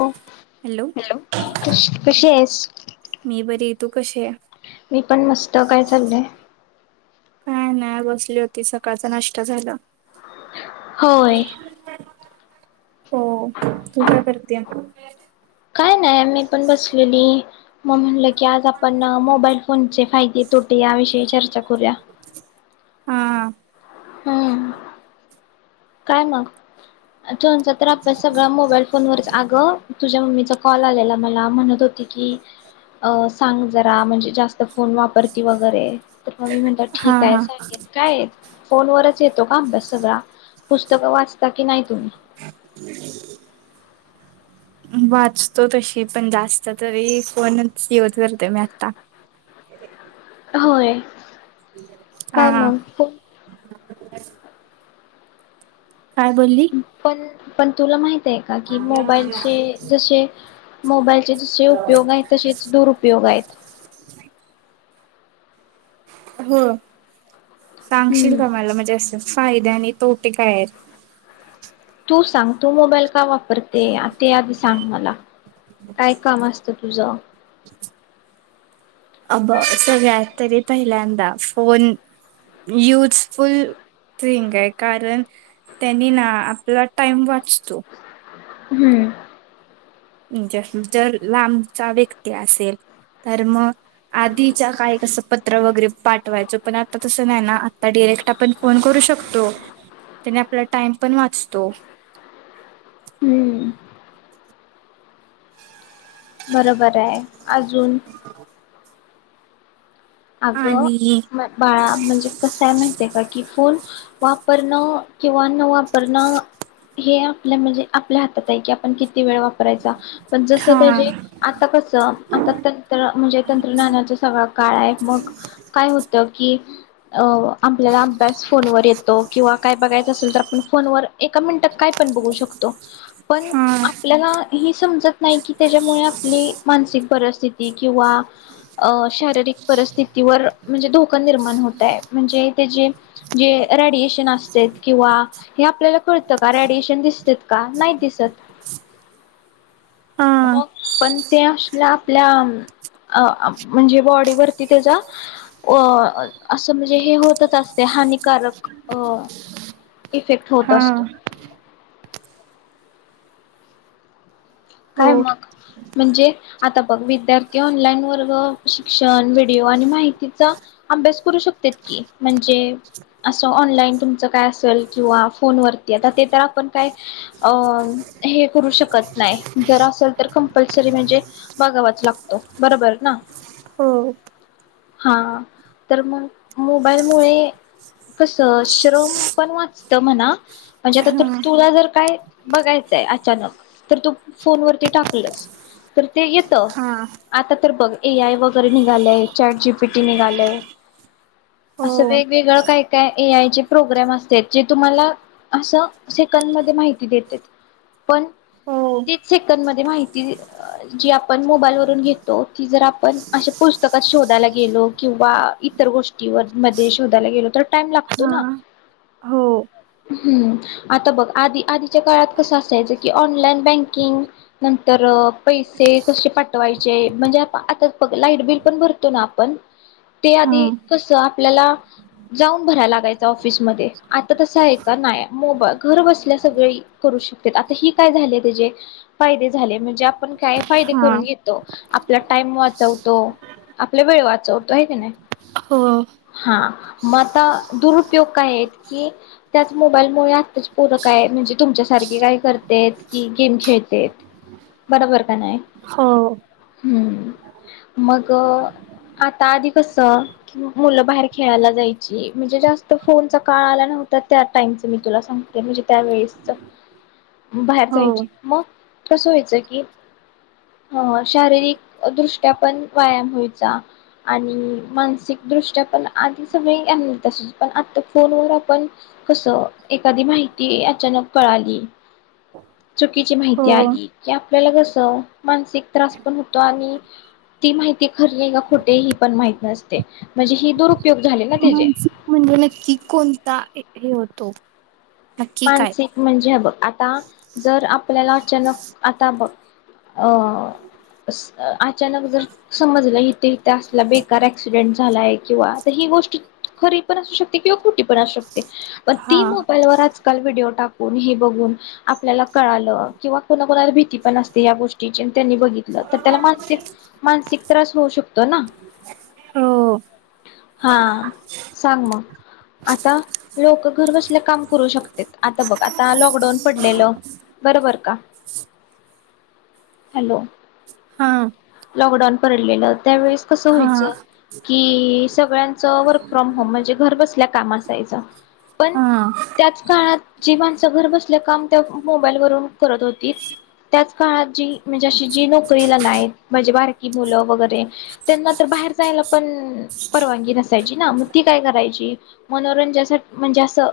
Hello कशी आहेस. [unintelligible] मी बरीये तू कशी आहेस? मी पण मस्त काय चाललंय. काय नाही बसली होती सकाळचा नाष्ट्ता झाला. हो होय. [unintelligible] हो तू काय करतेय? काय नाय मी पण बसलेली मग म्हटलं की आज आपण मोबाईल फोनचे फायदे तोटे या विषयी चर्चा करूया. हा हम्म काय मग [unintelligible] तर आपल्या सगळ्या मोबाईल फोनवरच आगं तुझ्या मम्मीचा कॉल आलेला मला म्हणत होती की अं सांग जरा म्हणजे जास्त फोन वापरती वगैरे तर मग मी म्हटलं हा ठीक आहे हा सांगेन काय हे? फोन वरच येतो का अभ्यास सगळां? पुस्तकं वाचता की नाही तुम्ही? वाचतो तशी पण जास्त तरी फोनच यूज करते मी आत्ता. होय. हा काय हा मग? फोन [unintelligible] काय बोलली? पण पण तुला माहिती. का की मोबाईलचे जसे मोबाईलचे जसे उपयोग आहेत तसेच दुरुपयोग आहेत. हो. सांगशील हम्म का मला म्हणजे असं. फायद्या आणि तोटे काय आहेत. तू सांग तू मोबाईल का वाप. पर ते ते या दिवसां आण मला. काय काम असतं तुझा. अ सगळ्यात तरी पहिल्यांदा फोन युजफुल थिंग आहे कारण त्यांनी ना आपला टाइम वाचतो. हम्म. ज जर लांबचा व्यक्ती असेल तर मग आधीच्या काय कसं पत्र वगैरे पाठवायचं पण आता तसं नाही ना आता डिरेक्ट आपण फोन करू शकतो त्याने आपला टाइम पण वाचतो. हम्म बरोबर. [unintelligible] अजून. अगं आणि बाळा म्हणजे कसय माहिती आहे का की फुल. वापरणं किंवा न वापरणं हे आपल्या म्हणजे आपल्या हातात आहे कि आपण किती वेळ वापरायचा. पण जस हा त्याजे आता कसं आता तंत्र म्हणजे तंत्रज्ञानाचा सगळा काळ आहे. मग काय होत की. अ आपल्याला अभ्यास फोनवर येतो किंवा काय बघायचं असेल तर आपण फोनवर एका मिनिटात काय पण बघू शकतो पण हा आपल्याला. हि समजत नाही की त्याच्यामुळे आपली मानसिक परिस्थिती किंवा अ शारीरिक. परिस्थितीवर म्हणजे धोका निर्माण होतय म्हणजे त्या ज जे रेडिएशन असते किंवा हे आपल्याला कळतं का रेडिएशन दिसत का नाही दिसत. हा मग पन. ते आसल आपल्या अमं अ म्हणजे बॉडीवर. ते त्याचा अ असं म्हणजे हे होतच असते हानिकारक अ इफेक्ट होत हा असतो. हो काय मग म्हणजे आता बघ विद्यार्थ्यां ऑनलाइन वर्ग शिक्षण व्हिडिओ आणि माहितीचा अभ्यास करू शकतात की म्हणजे असं ऑनलाईन तुमचं काय असेल किंवा फोनवरती आता ते त्याला पण काय अ करू शकत. नाही जर असेल तर कंपल्सरी म्हणजे बघावाच लागतो बरोबर ना हो हा तर मग मोबाईल मुळे कस श्रम पण वाचत म्हणा म्हणजे आता तर हा तुला जर काय बघायचंय अचानक. तर तू फोनवररती टाकलस तर ते येत हा आता तर बघ ए आय वगैरे निघालय चॅट जीपीटी निघालय असं हो वेगवेगळं काय काय ए आयचे प्रोग्राम असते जे तुम्हाला असं सेकड मध्ये माहिती देते पण. हो तीस सेकंद मधे माहिती अ जी आपण मोबाईल वरून घेतो पुस्तकात शोधायला गेलो किंवा इतर गोष्टी मध्ये शोधायला गेलो तर टाइम लागतो हा ना हो हमं आता बघ आध आधीच्या काळात कस असायचं की ऑनलाईन. बँकिंग नंतर पैसे कसे पाठवायचे म्हणजे आता लाईट बिल पण भरतो ना आपण ते हा आधी कसं आपल्याला जाऊन भरायला लागायच ऑफिसमध्येध्ये आता तसं आहे का नाही मोबा घर बसल्या सगळी करू शकते आता ही काय झालय. म्हणजे फायदे झाले म्हणजे आपण. काय फायदे हा करून येतो. आपला टाइम वाचवतो, आपला वेळ वाचवतो आहे की नाही. हा [unintelligible] मग आता दुरुपयोग काय आहेत की त्याच मोबाईलमुळे आत्ताच पोरं काय म्हणजे तुमच्यासारखे काय करते? की गेम खेळते बरोबर का नाही हो मग आता आधी कस मुलं बाहेर खेळायला जायची म्हणजे जास्त फोनचा काळ आला नव्हता त्या टाइमच मी तुला सांगते म्हणजे त्यावेळेस बाहेर. हो व्हायचं मग कसं व्हायचं की अ शारीरिक दृष्ट्या पण व्यायाम व्हायचा आणि मानसिक दृष्ट्या पण आधी सगळेाय पण आता फोन व आपण कसं एखादी माहिती अचानक कळाली. चुकीची माहिती हो आली की आपल्याला कस मानसिक त्रास पण होतो आणि ती माहिती खरी आहे का खोटे ही पण माहित नसते म्हणजे ही दुरुपयोग झाले ना. त्याचे मानसिक म्हणजे नक्की कोणता आहे. हे होतो. नक्की काय मानसिक म्हणजे बघ आता जर आप आपल्याला अचानक आता बघ अ स अचानक जर समजलं इथे इथे असला बेकार ऍक्सिडेंट झालाय किंवा तर ही गोष्ट खरी पण असू शकते किंवा खोटी पण असू शकते पण हा ती मोबाईलवर आज काल व्हिडिओ टाकून हे बघून आपल्याला कळालं किंवा कोणा कोणाला भीती पण असते या गोष्टीची त्यांनी बघितलं तर त्याला मानसिक मानसिक त्रास होऊ शकतो ना हो हा सांग मग आता लोक घर बसल्या काम करू शकता आता बघ आता लॉकडाऊन पडलेलं बरोबर का हॅलो हा लॉकडाऊन पडलेलं त्यावेळेस कसं हा व्हायचं कि सगळ्यांच वर्क फ्रॉम होम म्हणजे घर बसल्या काम असायचं पण हा त्याच काळात जी माणसं घर बसल्या काम त्या मोबाईल वरून करत होती त्याच काळात जी म्हणजे अशी जी नोकरीला नाहीत म्हणजे बारकी मुलं वगैरे त्यांना तर बाहेर जायला पण परवानगी नसायची ना मग ती काय करायची मनोरंजासाठी म्हणजे असं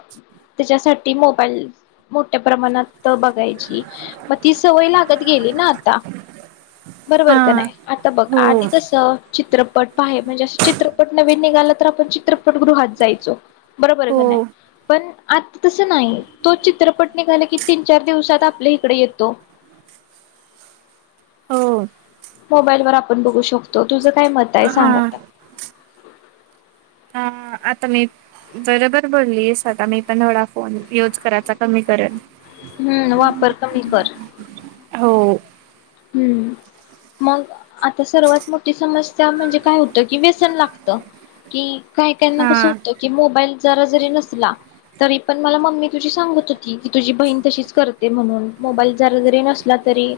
त्याच्यासाठी मोबाईल मोठ्या प्रमाणात बघायची मग ती सवय लागत गेली ना आता हा बरोबर का नाही आता बघ हो आधी कसं चित्रपट पा आहे म्हणजे असं चित्रपट नवीन निघाला तर आपण चित्रपट गृहात जायचो बरोबर हो का नाही पण आता तसं नाही तो चित्रपट निघाला की तीन चार दिवसात आपल्या इकडे येतो हो मोबाईल वर आपण बघू शकतो तुझं काय मत ताई हा सांग तया ह आता मी बरोबर बोलली आहेस आता मी पण थोडा फोन युज करायचा कमी करन हम्म वापर कमी कर हो हम् मग आता सर्वात मोठी समस्या म्हणजे काय होतं की व्यसन लागत कि काही काहीना हा कसं होतं कि मोबाईल जरा जरी नसला तरी पण मला मम्मी तुझी सांगत होती की तुझी बहीण तशीच करते म्हणून मोबाईल जरा जरी नसला तरी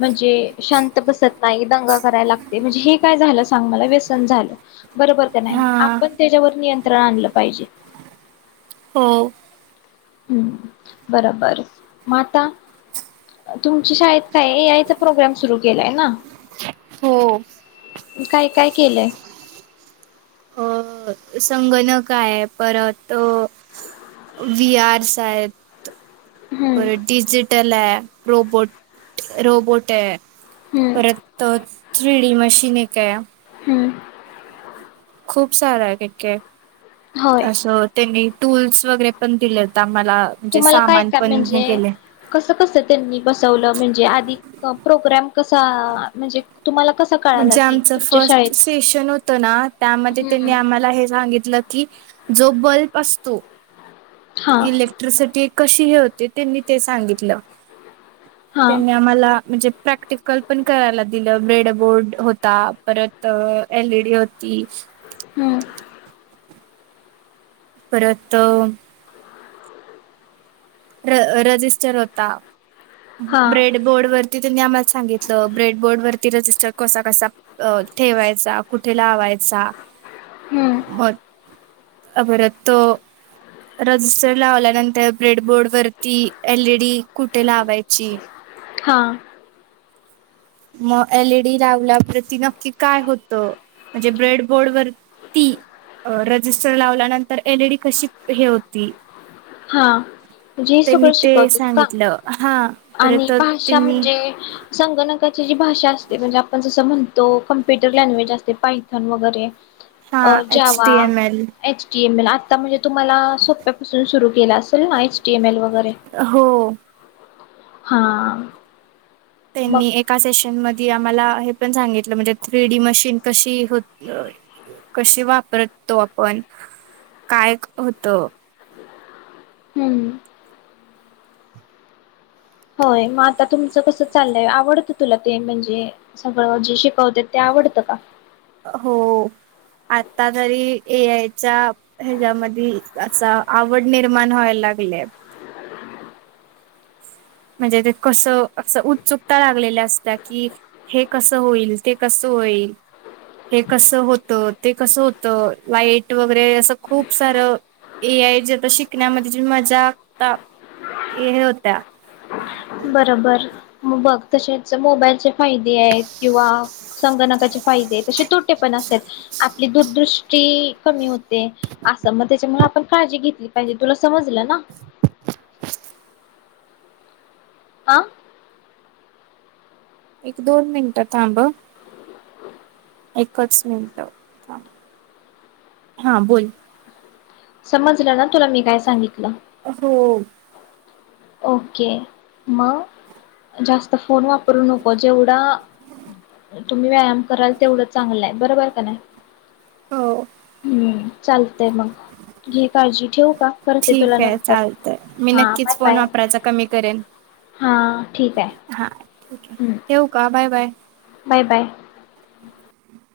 म्हणजे शांत बसत नाही दंगा करायला लागते म्हणजे हे काय झालं सांग मला व्यसन झालं बरोबर का नाही हा आपण त्याच्यावर नियंत्रण आणलं पाहिजे. हो हम् बरोबर मग आता तुमच्या शाळेत काय ए आयचा प्रोग्राम सुरू केलाय ना हो काय काय केलंय. अ संगणक आहे परत अ वी आरस आहेत. हम्म परत डीजिटल आहे. रोबोट रोबोट आहे हम्म. परतच रिडी मशीन एक आहे हम्म खूप सारा आहे केके खु होय असं त्यांनी टूल्स वगैरे पण दिले होता तुम्हाला काय काय म्हणजे कसं कसं त्यांनी बसवलं म्हणजे आधी प्रोग्राम कसा म्हणजे तुम्हाला कसा कळाला जे की आमचं तुमच्या शाळेत फर्स्ट सेशन होत ना त्यामध्ये त्यांनी हम्म आम्हाला हे सांगित न की जो बल्ब असतो हा इलेक्ट्रिसिटी कशी हे होते त्यांनी ते सांगितलं हा त्यांनी आम्हाला म्हणजे प्रॅक्टिकल पण करायला दिलं बेडबोर्ड होता परत एलईडी होती हम्म परत र रजिस्टर होता हा ब्रेडबोर्ड वर ते त्यांनी आम्हाला सांगितलं ब्रेडबोर्ड वरती रजिस्टर कसा कसा ठेवायचा कुठे लावायचा हम्म बल अ बर तो रजिस्टर लावल्यानंतर ब्रेडबोर्ड वरती एलईडी कुठे लावाय ची हा मग एलईडी लावल्यावरती नक्की काय होतं? म्हणजे ब्रेडबोर्ड वरती रजिस्टर लावल्यानंतर एलईडी कशी? हे होती. हा म्हणजे त्यांनी सगळं ते शिकवतेत का? सांगितलं हा आणि परत भाषा त्यांनी म्हणजे संगणक जी भाषा असते म्हणजे आपण जसं म्हणतो कॉम्प्युटर लँग्वेज असते पायथन वगैरे तस हा अ H Java, T M L एचकेएमल असं आता म्हणजे तुम्हाला सोप्यापासून सुरू केला असल ना एचटीएमएल वगैरे हो हा मग त्यांनी एका सेशन मधी आम्हाला हे पण सांगितलं म्हणजे थ्रीडी मशीन कशी? हो कशी वापरतो? आपण काय होतं? हम्म होय मग आता तुमचं कसं चाललंय? आवडतं तुला ते म्हणजे सगळं जे शिकवतेत ते आवडतं का? हो आता तरी ए आयच्या हेच्यामध्ये असा आवड निर्माण व्हायला लागल्या. म्हणजे ते कस असं उत्सुकता लागलेल्या असत्या की हे कसं होईल? ते कसं होईल? हे कसं होतं? ते कसं होतं? लाईट वगैरे असं खूप सारं ए आय जे आता शिकण्यामध्ये मजा हे होत्या. बरोबर बघ तसेच मोबाईलचे फायदे आहेत. किंवा संगणकाचे फायदे तसे तोटे पण असतात. आपली दूरदृष्टी कमी होते असं मग त्याच्यामुळे आपण काळजी घेतली पाहिजे, तुला समजलं ना? आं एक-दोन मिनिटं थांब हं. एकच मिनिटं थांब.. हा बोल. समजलं ना तुला? मी काय सांगितलं? हो ओके, मग जास्त फोन वापरू नको. जेवढा तुम्ही व्यायाम कराल तेवढं चांगलं आहे. बरोबर का नाही? हो हम्म, चालतंय मग घे काळजी. ठेवू का? करते तुला ठीक आहे नंतर. चालतंय मी हां बाय नक्कीच फोन बाय वापरायचा कमी करेन. हां ठीक आहे हां. ठीके, हं. ठेऊ का? Bye, bye. Bye, bye.